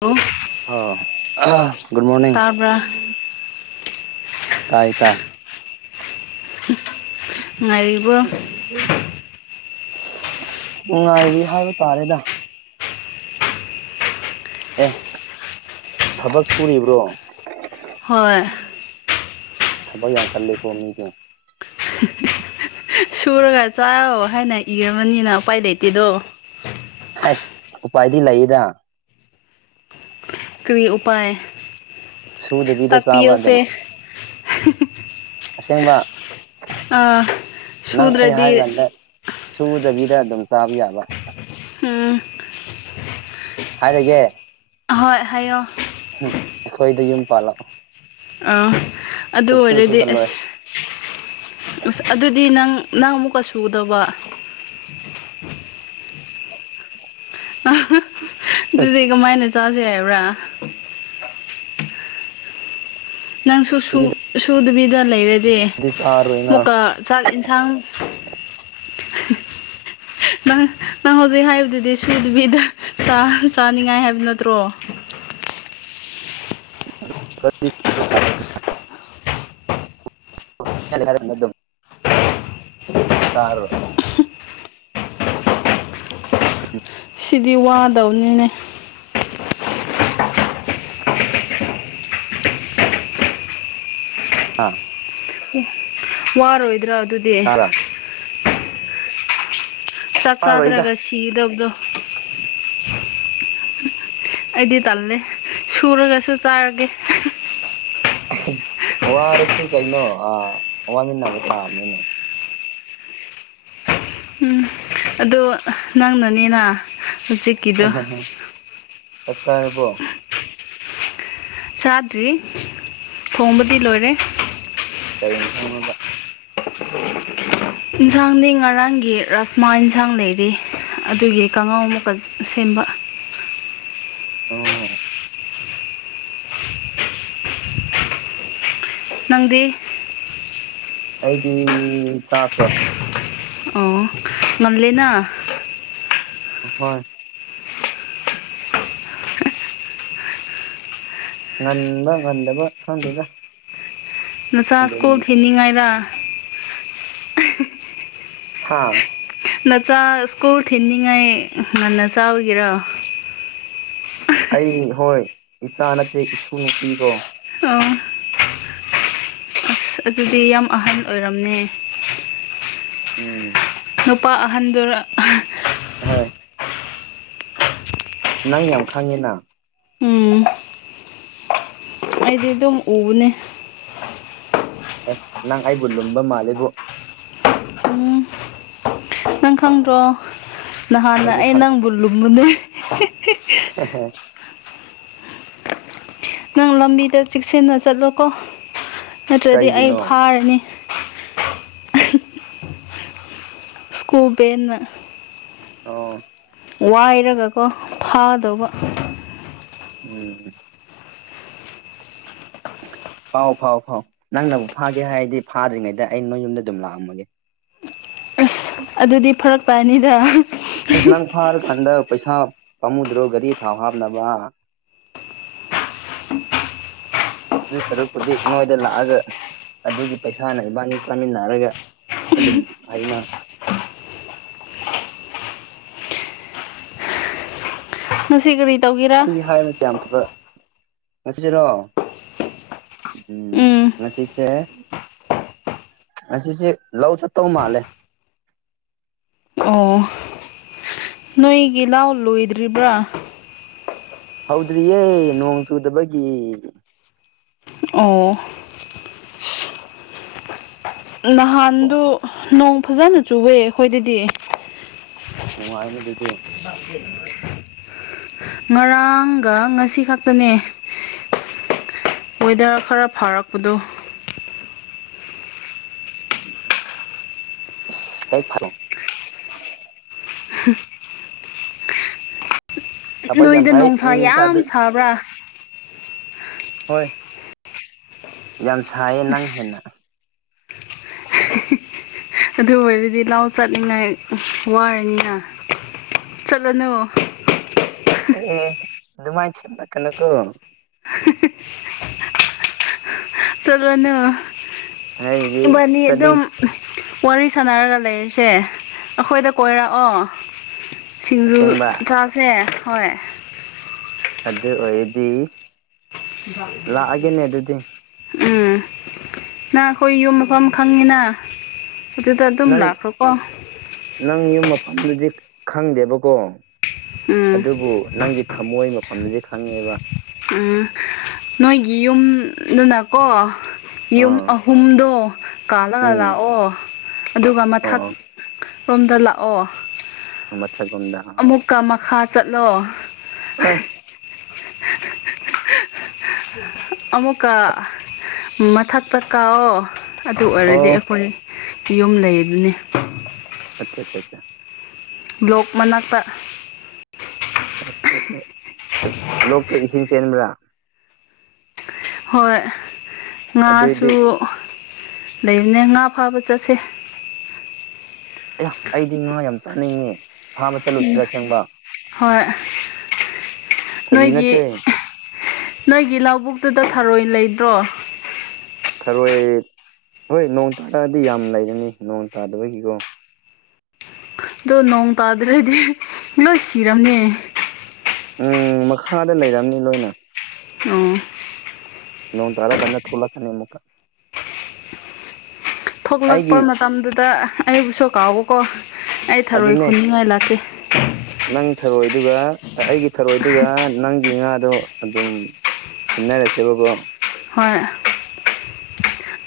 ꯑꯣ ꯑꯣ good morning ꯍꯥꯕ꯭ꯔ ꯇꯥꯏ ꯇꯥꯏ ꯉꯔꯤꯔꯤꯕ ꯅꯨꯡꯉꯥꯏꯔꯤ ꯍꯥꯏꯕ ꯇꯥꯔꯦꯗ ꯑꯦ ꯊꯕꯛ ꯁꯨꯔꯤꯕ꯭ꯔꯣ ꯍꯣꯏ ꯑ ꯊꯕꯛ ꯌꯥꯝ ꯀꯜꯂꯦꯀꯣ ꯃꯤꯒꯤ ꯁꯨꯔꯒ ꯆꯥ ꯍꯥꯏꯅ ꯏꯔꯕꯅꯤꯅ ꯎꯄꯥꯏ ꯂꯩꯇꯦꯗꯣ ꯍꯥꯏꯁ ꯎꯄꯥꯏꯗꯤ ꯂꯩꯌꯦꯗ ꯀꯔꯤ ꯎꯥꯏ ꯁꯨꯗꯕꯤꯗ ꯇꯥꯛꯄꯤꯤ ꯆꯥꯕ ꯑꯁ ꯑꯗꯨꯝ ꯑꯁꯦꯡꯕ ꯑꯥ ꯅꯪ ꯑꯩ ꯁꯨꯗ꯭ꯔꯗꯤ ꯍꯥꯏꯔꯀꯥꯟꯗ ꯁꯨꯗꯕꯤꯗ ꯑꯗꯨꯝ ꯆꯥꯕ ꯌꯥꯕ ꯎꯝ ꯍꯥꯏꯒꯦ ꯍꯣꯏ ꯍꯥꯏꯌꯣ ꯎꯝ ꯑꯩꯈꯣꯏꯗ ꯌꯨꯝ ꯄꯥꯜꯂꯛꯑꯣ ꯑꯥ ꯑꯗꯨ ꯁꯨꯞꯁꯨ ꯑꯣꯏꯔꯗꯤ ꯁꯨꯍꯜꯂꯣꯏ ꯑꯁ ꯑꯁ ꯑꯗꯨꯗꯤ ꯅꯪ ꯅꯪ ꯑꯃꯨꯛꯀ ꯁꯨꯒꯗꯕ ꯑꯗꯨꯗꯤ ꯀꯃꯥꯏꯅ ꯆꯥꯁꯤ ꯍꯥꯏꯕ꯭ꯔꯥ ꯅꯪꯁꯨ ꯁꯨꯗꯕꯤꯗ ꯂꯩꯔꯗꯤ ꯗꯤ ꯆꯥꯔꯣꯏꯅ ꯃꯨꯛꯀꯥ ꯆꯥꯛ ꯌꯦꯟꯁꯥꯡ ꯅꯪ ꯅꯪ ꯍꯧꯖꯤꯛ ꯍꯥꯏꯔꯤꯕꯗꯨꯗꯤ ꯁꯨꯗꯕꯤꯗ ꯆꯥꯅꯤꯡꯉꯥꯏ ꯍꯥꯏꯕ ꯅꯠꯇ꯭ꯔꯣ ꯔ ꯑꯗꯨ ꯁꯥꯔꯦ ꯁꯤꯗꯤ ꯋꯥꯗꯧꯅꯤꯅꯦ ꯑꯥ ꯎ ꯋꯥꯔꯣꯏꯗ꯭ꯔꯥ ꯑꯗꯨꯗꯤ ꯇꯥꯕ꯭ꯔꯥ ꯆꯥꯛ ꯆꯥꯔꯣꯏꯗ ꯆꯥꯗ꯭ꯔꯒ ꯁꯤꯗꯕꯗꯣ ꯑꯩꯗꯤ ꯇꯜꯂꯦ ꯁꯨꯔꯒꯁꯨ ꯆꯥꯔꯒꯦ ꯋꯥꯔꯁꯨ ꯀꯩꯅꯣ ꯋꯥꯃꯤꯟꯅꯕ ꯇꯥꯕꯅꯤꯅꯦ ꯎꯝ ꯑꯗꯣ ꯅꯪꯅꯅꯤꯅ ꯎ ꯍꯧꯖꯤꯛꯀꯤꯗꯣ ꯐꯁ ꯍꯥꯏꯅ ꯄꯣ ꯆꯥꯗ꯭ꯔꯤ ꯈꯣꯡꯕꯗꯤ ꯂꯣꯏꯔꯦ ꯀꯔꯦꯟ ꯁꯥꯡꯅꯕ ꯌꯦꯟꯁꯥꯡꯗꯤ ꯉꯔꯥꯡꯒꯤ ꯔꯥꯁꯃꯥ ꯌꯦꯟꯁꯥꯡ ꯂꯩꯔꯤ ꯑꯗꯨꯒꯤ ꯀꯥꯡꯉꯥꯎ ꯑꯃꯨꯛꯀ ꯁꯦꯝꯕ ꯑꯣ ꯅꯪꯗꯤ ꯑꯩꯗꯤ ꯆꯥꯈ꯭ꯔꯦ ꯑꯣ ꯉꯟꯂꯦꯅ ꯍꯣꯏ ꯉꯟꯕ ꯉꯟꯗꯕ ꯈꯪꯗꯦꯗ ꯅꯆꯥ ꯑꯗꯨꯝ ꯁ꯭ꯀꯣꯜ ꯊꯤꯅꯤꯡꯉꯥꯏꯔ ꯍꯥꯥ ꯅꯆꯥ ꯁ꯭ꯀꯨꯜ ꯊꯤꯟꯅꯤꯡꯉꯥꯏ ꯉ ꯅꯆꯥ ꯑꯣꯏꯒꯦꯔꯥ ꯑꯩ ꯍꯣꯏ ꯏꯆꯥ ꯅꯠꯇꯦ ꯏꯁꯨ ꯅꯨꯄꯤꯀꯣ ꯑꯥ ꯑꯁ ꯑꯗꯨꯗꯤ ꯌꯥꯝ ꯑꯍꯟ ꯑꯣꯏꯔꯝꯅꯦ ꯎꯝ ꯅꯨꯄꯥ ꯑꯍꯟꯗꯨꯔ ꯍꯣꯏ ꯅꯪ ꯌꯥꯝ ꯈꯪꯉꯦꯅ ꯎꯝ ꯑꯩꯗꯤ ꯑꯗꯨꯝ ꯎꯕꯅꯦ ꯑꯦꯁ ꯅꯪ ꯑꯩꯕꯨ ꯂꯨꯝꯕ ꯃꯥꯜꯂꯤꯕꯨ ꯎꯝ ꯅꯪ ꯈꯪꯗ꯭ꯔꯣ ꯅꯍꯥꯟꯅ ꯑꯩꯗꯤ ꯑꯩ ꯈꯪꯉꯦ ꯅꯪꯕꯨ ꯂꯨꯝꯃꯨꯅꯦ ꯑ ꯍꯣ ꯅꯪ ꯂꯝꯕꯤꯗ ꯆꯦꯛꯁꯤꯟꯅ ꯆꯠꯂꯣꯀꯣ ꯅꯠꯇ꯭ꯔꯗꯤ ꯑꯩ ꯀꯩꯒꯤꯅꯣ ꯐꯥꯔꯅꯤ ꯁꯀꯨꯕꯦꯅ ꯑꯣ ꯋꯥꯏꯔꯒꯀꯣ ꯐꯥꯗꯧꯕ ꯎꯝ ꯐꯥꯎ ꯐꯥꯎ ꯐꯥꯎ ꯅꯪꯅꯕꯨ ꯐꯥꯒꯦ ꯍꯥꯏꯔꯗꯤ ꯐꯥꯗ꯭ꯔꯤꯉꯩꯗ ꯑꯩ ꯅꯣꯏ ꯌꯨꯝꯗ ꯑꯗꯨꯝ ꯂꯥꯛꯑꯝꯃꯒꯦ ꯑꯁ ꯑꯗꯨꯗꯤ ꯐꯔꯛꯄꯅꯤꯗ ꯑꯁ ꯅꯪ ꯐꯥꯔ ꯀꯥꯟꯗ ꯄꯩꯁꯥ ꯄꯥꯝꯃꯨꯗ꯭ꯔꯣ ꯒꯥꯔꯤ ꯊꯥꯎ ꯍꯥꯞꯅꯕ ꯑꯗꯨ ꯁꯔꯨꯛꯄꯨꯗꯤ ꯅꯣꯏꯗ ꯂꯥꯛꯑꯒ ꯑꯗꯨꯒꯤ ꯄꯩꯁꯥꯅ ꯏꯕꯥꯅꯤ ꯆꯥꯃꯤꯟꯅꯔꯒ ꯑꯗꯨꯝ ꯑꯩꯅ ꯉꯁꯤ ꯀꯔꯤ ꯇꯧꯒꯦꯔꯥ ꯑꯩ ꯍꯥꯏꯕꯁꯦ ꯌꯥꯝ ꯐꯕ ꯉꯁꯤꯔꯣ ꯎꯝ ꯉꯁꯤꯁꯦ ꯉꯁꯤꯁꯦ ꯂꯧ ꯆꯠꯇꯧ ꯃꯥꯜꯂꯦ ꯑꯣ ꯅꯣꯏꯒꯤ ꯂꯧ ꯂꯣꯏꯗ꯭ꯔꯤꯕ꯭ꯔꯥ ꯍꯧꯗ꯭ꯔꯤꯌꯦ ꯅꯣꯡ ꯆꯨꯗꯕꯒꯤ ꯑꯣ ꯅꯍꯥꯟꯗꯣ ꯅꯣꯡ ꯐꯖꯅ ꯆꯨꯋꯦ ꯑꯩꯈꯣꯏꯗꯗꯤ ꯅꯨꯉꯥꯏꯅꯤ ꯑꯗꯨꯗꯤ [inaudible] ꯉꯔꯥꯡꯒ ꯉꯁꯤ ꯈꯛꯇꯅꯦ ꯋꯦꯗꯔ ꯈꯔ ꯐꯔꯛꯄꯗꯣ [unintelligible] ꯊꯕꯛ ꯌꯥꯝ ꯅꯣꯏꯗ ꯐꯩ ꯅꯨꯡꯁꯥ ꯃꯤ ꯌꯥꯝ ꯃꯆꯥꯗꯤ ꯁꯥꯕ꯭ꯔꯥ ꯍꯣꯏ ꯌꯥꯝ ꯁꯥꯏꯌꯦ ꯅꯪ ꯑꯁ ꯍꯦꯟꯅ ꯑꯗꯨ ꯑꯣꯏꯔꯗꯤ ꯂꯥꯎ ꯆꯠꯅꯤꯡꯉꯥꯏ ꯋꯥꯔꯅꯤꯅ ꯆꯠꯂꯅꯨ ꯑꯦ ꯑꯗꯨꯃꯥꯏ ꯊꯦꯝꯂꯛꯀꯥꯅꯨꯀꯣ [unintelligible] ꯆꯠꯂꯨꯅꯨ ꯍꯥꯏꯕꯗꯤ ꯏꯕꯥꯅꯤ ꯑꯗꯨꯝ ꯆꯠꯅꯤꯡ ꯋꯥꯔꯤ ꯁꯥꯟꯅꯔꯒ ꯂꯩꯔꯤꯁꯦ ꯑꯩꯈꯣꯏꯗ ꯀꯣꯏꯔꯛꯑꯣ ꯁꯤꯡꯖꯨ ꯑꯁꯦꯡꯕ ꯆꯥꯁꯦ ꯍꯣꯏ ꯑꯗꯨ ꯑꯣꯏꯔꯗꯤ ꯂꯥꯛꯑꯒꯦꯅꯦ ꯑꯗꯨꯗꯤ [inaudible] ꯎꯝ ꯅꯪ ꯑꯩꯈꯣꯏ ꯌꯨꯝ ꯃꯐꯝ ꯈꯪꯉꯤꯅ ꯑꯗꯨꯗ ꯑꯗꯨꯝ ꯅꯪ ꯂꯈ꯭ꯔꯣ ꯀꯣ ꯅꯪ ꯌꯨꯝ ꯃꯐꯝꯗꯨꯗꯤ ꯈꯪꯗꯦꯕꯀꯣ ꯎꯝ ꯑꯗꯨꯕꯨ ꯅꯪꯒꯤ ꯊꯝꯃꯣꯏ ꯃꯐꯝꯗꯨꯗꯤ ꯈꯪꯉꯦꯕ ꯎꯝ ꯅꯣꯏꯒꯤ ꯌꯨꯝꯗꯨꯅꯀꯣ ꯌꯨꯝ ꯑꯥ ꯑꯍꯨꯝꯗꯣ ꯀꯥꯂꯒ ꯎꯝ ꯂꯥꯛꯑꯣ ꯑꯗꯨꯒ ꯑꯣ ꯃꯊꯛ ꯔꯣꯝꯗ ꯂꯥꯛꯑꯣ ꯃꯊꯛꯔꯣꯝꯗ ꯑꯃꯨꯛꯀ ꯃꯈꯥ ꯆꯠꯂꯣ ꯑꯣꯏ ꯑꯃꯨꯛꯀꯥ ꯃꯊꯛꯇꯥ ꯀꯥꯎꯑꯣ ꯑꯗꯨ ꯑꯣꯏꯔꯗꯤ ꯑꯣ ꯑꯩꯈꯣꯏ ꯌꯨꯝ ꯂꯩ ꯑꯗꯨꯅꯤ ꯑꯆꯥꯆꯥꯆꯥ ꯕ꯭ꯂꯣꯛ ꯃꯅꯥꯛꯇ ꯑꯠꯆꯥ ꯑꯠꯆꯥ ꯂꯣꯛꯇꯣ ꯏꯁꯤꯡ ꯆꯦꯟꯕ꯭ꯔꯥ ꯍꯣꯏ ꯉꯥꯁꯨ ꯑꯗꯨꯏꯗꯤ ꯂꯩꯕꯅꯦ ꯉꯥ ꯐꯥꯕ ꯆꯠꯁꯦ ꯑꯦ ꯑꯩꯗꯤ ꯉꯍꯥ ꯌꯥꯝ ꯆꯥꯅꯤꯡꯉꯤ ꯎꯝ ꯍꯣꯏ ꯐꯥꯒꯤ ꯅꯣꯏꯒꯤ ꯅꯠꯇꯦ ꯅꯣꯏꯒꯤ ꯂꯧꯕꯨꯛꯇꯨꯗ ꯊꯔꯣꯏ ꯂꯩꯗ꯭ꯔꯣ ꯊꯔꯣꯏ ꯍꯣꯏ ꯅꯣꯡ ꯇꯥꯔꯛꯑꯗꯤ ꯌꯥꯝ ꯂꯩꯔꯅꯤ ꯅꯣꯡ ꯇꯥꯗꯕꯒꯤꯀꯣ ꯑꯣ ꯅꯣꯡ ꯇꯥꯗ꯭ꯔꯗꯤ ꯂꯣꯏ ꯁꯤꯔꯕꯅꯦ ꯎꯝ ꯃꯈꯥꯗ ꯂꯩꯔꯝꯅꯤ ꯂꯣꯏꯅ ꯑꯣ ꯅꯣꯡ ꯇꯔꯥ ꯀꯥꯟꯗ ꯊꯣꯛꯂꯛꯀꯅꯤ ꯑꯃꯨꯛꯀꯥ ꯊꯣꯛꯂꯛꯄ ꯑꯩꯒꯤ ꯃꯇꯝꯗꯨꯗ ꯑꯩꯕꯨꯁꯨ ꯀꯥꯎꯕꯀꯣ ꯑꯩ ꯊꯔꯣꯏ ꯑꯗꯨꯅꯦ ꯈꯨꯝꯅꯤꯡꯉꯥꯏ ꯂꯥꯛꯀꯦ ꯅꯪ ꯊꯔꯣꯏꯗꯨꯒ ꯑꯩꯒꯤ ꯊꯔꯣꯏꯗꯨꯒ ꯅꯪꯒꯤ ꯉꯥꯗꯣ ꯑꯗꯨꯝ ꯁꯤꯟꯅꯔꯥꯁꯦꯕꯒꯣ ꯍꯣꯏ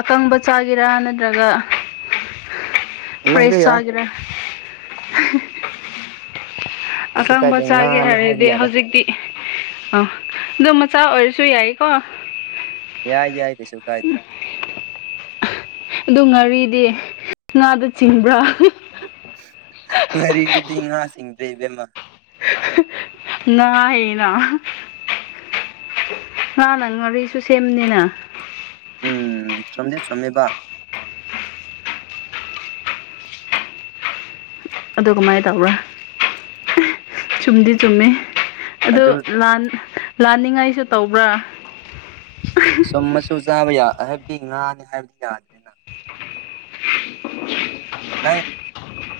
ꯑꯀꯪꯕ ꯆꯥꯒꯦꯔꯥ ꯅꯠꯇ꯭ꯔꯒ ꯑꯃ ꯍꯦꯛꯇ ꯐ꯭ꯔꯦꯁ ꯌꯥꯏ ꯆꯥꯒꯦꯔꯥ ꯀꯩꯁꯨ ꯑꯀꯪꯕ ꯀꯥꯏꯗꯦ ꯆꯥꯒꯦ ꯉꯥꯅꯤ ꯍꯥꯏꯕ ꯍꯥꯏꯔꯗꯤ ꯌꯥꯔꯦ ꯍꯧꯖꯤꯛꯇꯤ ꯑ ꯑꯗꯨꯗꯣ ꯃꯆꯥ ꯑꯣꯏꯔꯁꯨ ꯌꯥꯏꯀꯣ ꯌꯥꯏ ꯌꯥꯏ ꯀꯩꯁꯨ ꯀꯥꯏꯗꯦ ꯑꯗꯨ ꯉꯥꯔꯤꯗꯤ ꯉꯥꯗ ꯆꯤꯡꯕ꯭ꯔꯥ ꯉꯥꯔꯤꯗꯗꯤ ꯉꯥꯁꯤꯡꯗ꯭ꯔꯦ ꯏꯕꯦꯝꯃ ꯍꯅ ꯃꯥꯥꯟ ꯅꯪ ꯉꯥꯔꯤꯁꯨ ꯁꯦꯝꯅꯤꯅ ꯎꯝ ꯆꯣꯝꯗꯤ ꯆꯣꯝꯃꯦꯕ ꯑꯗꯨ ꯀꯃꯥꯏꯅ ꯇꯧꯕ꯭ꯔꯥ ꯁꯨꯝꯗꯤ ꯆꯨꯝꯃꯤ ꯑꯗꯨ ꯑꯗꯨꯥꯟ ꯂꯥꯟꯅꯤꯡꯉꯥꯏꯁꯨ ꯇꯧꯕ꯭ꯔꯥ ꯁꯨꯝ ꯃꯁꯨ ꯆꯥꯕ ꯌꯥ ꯍꯥꯏꯕꯗꯤ ꯉꯥꯅꯤ ꯍꯥꯏꯕꯗꯤ ꯌꯥꯅꯤ ꯅꯪ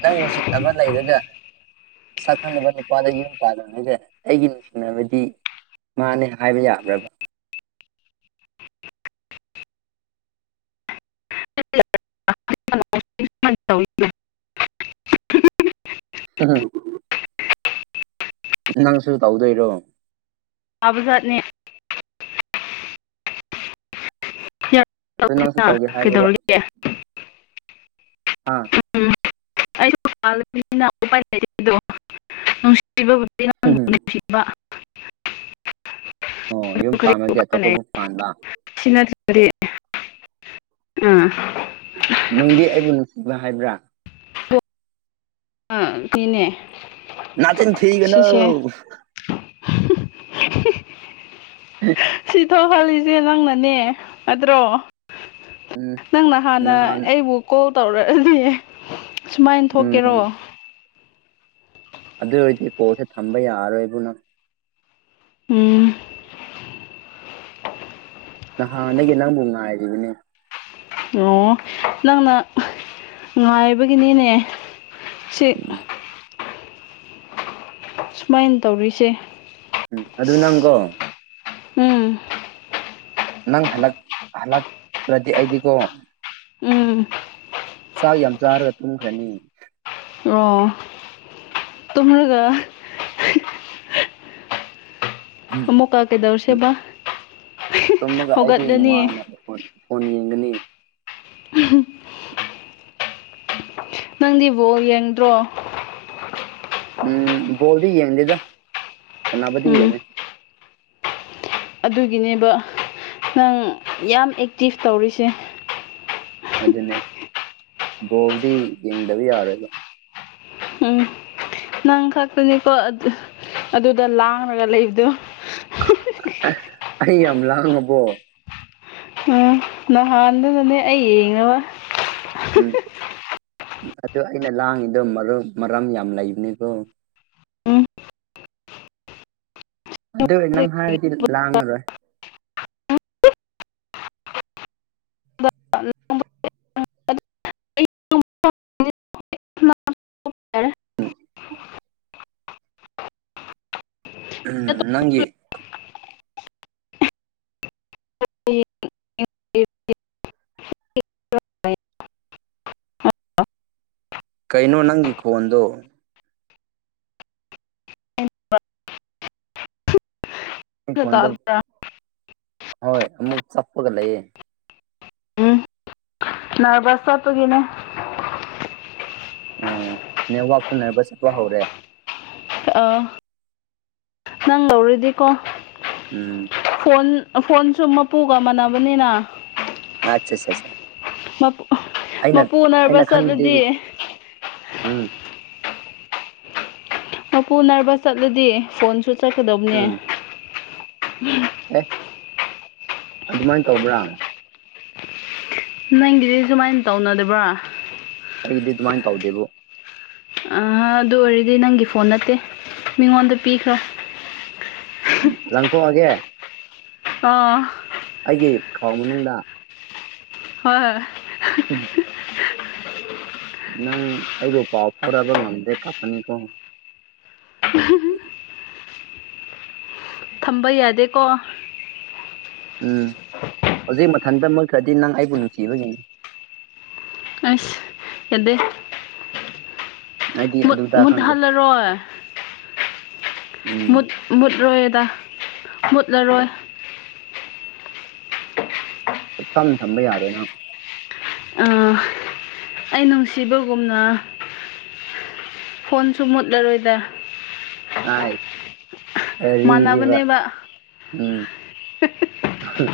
ꯅꯪ ꯅꯨꯡꯁꯤꯅꯕ ꯂꯩꯔꯒ ꯁꯛ ꯈꯪꯅꯕ ꯅꯨꯄꯥꯗ ꯌꯨꯝ ꯄꯥꯗꯅꯤꯗ ꯑꯩꯒꯤ ꯅꯨꯡꯁꯤꯅꯕꯗꯤ ꯃꯥꯅꯦ ꯍꯥꯏꯕ ꯌꯥꯕ꯭ꯔꯕ [inaudible] ꯎꯝ ꯅꯪꯁꯨ ꯇꯧꯗꯣꯏꯔꯣ ꯌꯥꯕꯖꯥꯠꯅꯦ ꯑꯗꯨ ꯅꯪꯁꯨ ꯅ ꯇꯧꯒꯦ ꯍꯥꯏꯕ꯭ꯔꯕ ꯀꯩꯗꯧꯔꯤꯒꯦ ꯍꯥ ꯎꯝ ꯑꯩꯁꯨꯅꯤ ꯃꯄꯥꯟ ꯂꯝꯅꯤꯅ ꯂꯩꯇꯦꯗꯨ ꯅꯨꯡꯁꯤꯕꯕꯨꯗꯤ ꯅꯪꯕꯨ ꯅꯨꯡꯁꯤꯕ ꯑꯣ ꯑꯗꯨ ꯌꯨꯝ ꯀꯔꯤ ꯄꯥꯝꯕꯗꯤ ꯎꯄꯥꯏ ꯂꯩ ꯑꯇꯣꯞꯄꯕꯨ ꯄꯥꯟꯕ꯫ ꯁꯤ ꯅꯠꯇꯔꯗꯤ ꯑꯥ ꯅꯨꯡꯗꯤ ꯑꯩꯕꯨ ꯅꯨꯡꯁꯤꯕ ꯍꯥꯏꯕ꯭ꯔꯥ꯫ ꯑꯥ ꯁꯤꯅꯦ ꯅꯥꯆꯤꯟ ꯊꯤꯒꯅꯣ ꯍ ꯍ ꯍꯨꯝ ꯍꯨꯝ ꯍꯤ ꯍꯤ ꯁꯤ ꯊꯣꯍꯜꯂꯤꯁꯦ ꯅꯪꯅꯅꯦ ꯑꯗ꯭ꯔꯣ ꯎꯝ ꯅꯪꯅ ꯍꯥꯟꯅ ꯅꯍꯥꯟ ꯑꯩꯕꯨ ꯀꯣꯜ ꯇꯧꯔꯛꯑꯗꯤ ꯁꯨꯃꯥꯏ ꯎꯝ ꯊꯣꯛꯀꯦꯔꯣ ꯑꯗꯨ ꯑꯣꯏꯔꯗꯤ ꯀꯣꯜꯁꯦ ꯊꯝꯕ ꯌꯥꯔꯣꯏꯕꯣ ꯅꯪ ꯎꯝ ꯅꯍꯥꯟꯅꯗꯒꯤ ꯅꯪꯕꯨ ꯉꯥꯏꯔꯤꯕꯅꯦ꯫ ꯑꯣ ꯅꯪꯅ ꯉꯥꯏꯕꯒꯤꯅꯤꯅꯦ ꯁꯤ [inaudible] ꯁꯨꯃꯥꯏꯅ ꯇꯧꯔꯤꯁꯦ꯫ ꯎꯝ ꯑꯗꯨ ꯅꯪꯀꯣ ꯎꯝ ꯅꯪ ꯍꯂꯛ ꯍꯂꯛ ꯇꯔꯗꯤ ꯑꯩꯗꯤꯒꯣ ꯎꯝ ꯆꯥ ꯌꯥꯝ ꯆꯥꯔꯒ ꯇꯨꯝꯈ꯭ꯔꯅꯤ꯫ ꯑꯣ ꯇꯨꯝꯔꯒ ꯎꯝ ꯑꯃꯨꯛꯀ ꯎꯝ ꯀꯩꯗꯧꯁꯦꯕ ꯇꯨꯝꯃꯒ ꯑꯩꯗꯤ ꯍꯧꯒꯠꯂꯅꯤ ꯅꯨꯡꯉꯥꯏꯅꯕ ꯄꯣꯠ ꯐꯣꯟ ꯌꯦꯡꯒꯅꯤ꯫ ꯎꯝ ꯍꯨꯝ ꯅꯪꯗꯤ ꯕꯣꯜ ꯌꯦꯡꯗ꯭ꯔꯣ꯫ ꯎꯝ ꯕꯣꯜꯗꯤ ꯌꯦꯡꯗꯦꯗ ꯁꯅꯥꯕꯗꯤ ꯎꯝ ꯌꯦꯡꯉꯦ꯫ ꯑꯗꯨꯒꯤꯅꯦꯕ ꯅꯪ ꯌꯥꯝ ꯑꯦꯛꯇꯤꯞ ꯇꯧꯔꯤꯁꯦ꯫ ꯑꯗꯨꯅꯦ ꯕꯣꯜꯗꯤ ꯌꯦꯡꯗꯕ ꯌꯥꯔꯣꯏꯕ꯫ ꯎꯝ ꯅꯪ ꯈꯛꯇꯅꯤꯀꯣ ꯑꯗꯨ ꯑꯗꯨꯗ ꯂꯥꯡꯔꯒ ꯂꯩꯕꯗꯣ꯫ ꯑꯩ ꯌꯥꯝ ꯂꯥꯡꯉꯕꯣ꯫ ꯎꯝ ꯅꯍꯥꯟꯗꯨꯅꯅꯦ ꯑꯩ ꯌꯦꯡꯉꯔꯣꯏ꯫ ꯎꯝ ꯎ ꯑꯗꯨ ꯑꯩꯅ ꯂꯥꯡꯉꯤꯗꯣ ꯃꯔꯝ ꯃꯔꯝ ꯌꯥꯝ ꯂꯩꯕꯅꯤꯀꯣ꯫ ꯎꯝ ꯑꯗꯨꯏ ꯅꯪ ꯍꯥꯏꯔꯗꯤ ꯂꯥꯡꯉꯔꯣꯏ [unintelligible] ꯎꯝ ꯅꯪꯒꯤ [unintelligible] ꯀꯩꯅꯣ ꯅꯪꯒꯤ ꯈꯣꯟꯗꯣ ꯅꯪꯒꯤ ꯈꯣꯟꯗꯣ ꯍꯣꯏ ꯑꯃꯨꯛ ꯆꯞꯄꯒ ꯂꯩꯌꯦ꯫ ꯎꯝ ꯅꯔꯚꯁ ꯆꯠꯄꯒꯤꯅꯦ꯫ ꯎꯝ ꯅꯦꯋꯥꯔꯛꯁꯨ ꯅꯔꯕꯁ ꯆꯠꯄ ꯍꯧꯔꯦ꯫ ꯑ ꯅꯪ ꯂꯧꯔꯗꯤꯀꯣ꯫ ꯎꯝ ꯐꯣꯟ ꯐꯣꯟꯁꯨ ꯃꯄꯨꯒ ꯃꯥꯟꯅꯕꯅꯤꯅ ꯑꯆꯥꯆꯥꯆꯥ ꯃꯄꯨ ꯃꯄꯨ ꯑꯩꯅ ꯅ꯭ꯔꯚ꯭ꯁ ꯆꯠꯂꯗꯤ ꯈꯟꯕꯗꯤ ꯎꯝ ꯃꯄꯨ ꯅꯔꯕꯁ ꯆꯠꯂꯗꯤ ꯐꯣꯟꯁꯨ ꯆꯠꯀꯗꯕꯅꯦ ꯎꯝ ꯑꯦ ꯑꯗꯨꯃꯥꯏꯅ ꯇꯧꯕ꯭ꯔꯥ ꯅꯪꯒꯤꯗꯤ ꯁꯨꯃꯥꯏꯅ ꯇꯧꯅꯗꯕ꯭ꯔꯥ ꯑꯩꯗꯤ ꯑꯗꯨꯃꯥꯏꯅ ꯇꯧꯗꯦꯕꯨ ꯑꯗꯨ ꯑꯣꯏꯔꯗꯤ ꯅꯪꯒꯤ ꯐꯣꯟ ꯅꯠꯇꯦ ꯃꯤꯉꯣꯟꯗ ꯄꯤꯈ꯭ꯔꯣ ꯂꯪꯊ‌ꯣꯛꯑꯒꯦ ꯑ‌ꯣ ꯑꯩꯒꯤ ꯈꯥꯎ ꯃꯅꯨꯡꯗ ꯍꯣꯏ ꯎꯝ ꯅꯪ ꯑꯩꯕꯨ ꯄꯥꯎ ꯐꯥꯎꯅꯕ ꯉꯝꯗꯦ ꯀꯞꯀꯅꯤꯀꯣ ꯊꯝꯕ ꯌꯥꯗꯦꯀꯣ ꯎꯝ ꯍꯧꯖꯤꯛ ꯃꯊꯟꯇ ꯃꯨꯠꯈ꯭ꯔꯗꯤ ꯅꯪ ꯑꯩꯕꯨ ꯅꯨꯡꯁꯤꯕꯒꯤꯅꯤ ꯑꯁ ꯌꯥꯗ‌ꯦ ꯑꯩꯗꯤ ꯃꯨꯠ ꯑꯗꯨꯗ ꯈꯪꯗꯦ ꯃꯨꯠꯍꯜꯂꯔꯣꯏ ꯎꯝ ꯃꯨꯠ ꯃꯨꯠꯂꯣꯏꯗ ꯃꯨꯠꯂꯔꯣꯏ ꯁꯨꯛꯊꯝ ꯊꯝꯕ ꯌꯥꯔꯣꯏ ꯅꯪ ꯑꯥ ꯑꯩ ꯅꯨꯡꯁꯤꯕꯒꯨꯝꯅ ꯐꯣꯟꯁꯨ ꯃꯨꯠꯂꯔꯣꯏꯗ ꯑꯥꯏ ꯋꯥꯔꯤꯗꯤꯕ ꯃꯥꯟꯅꯕꯅꯦꯕ ꯎꯝ ꯍꯨ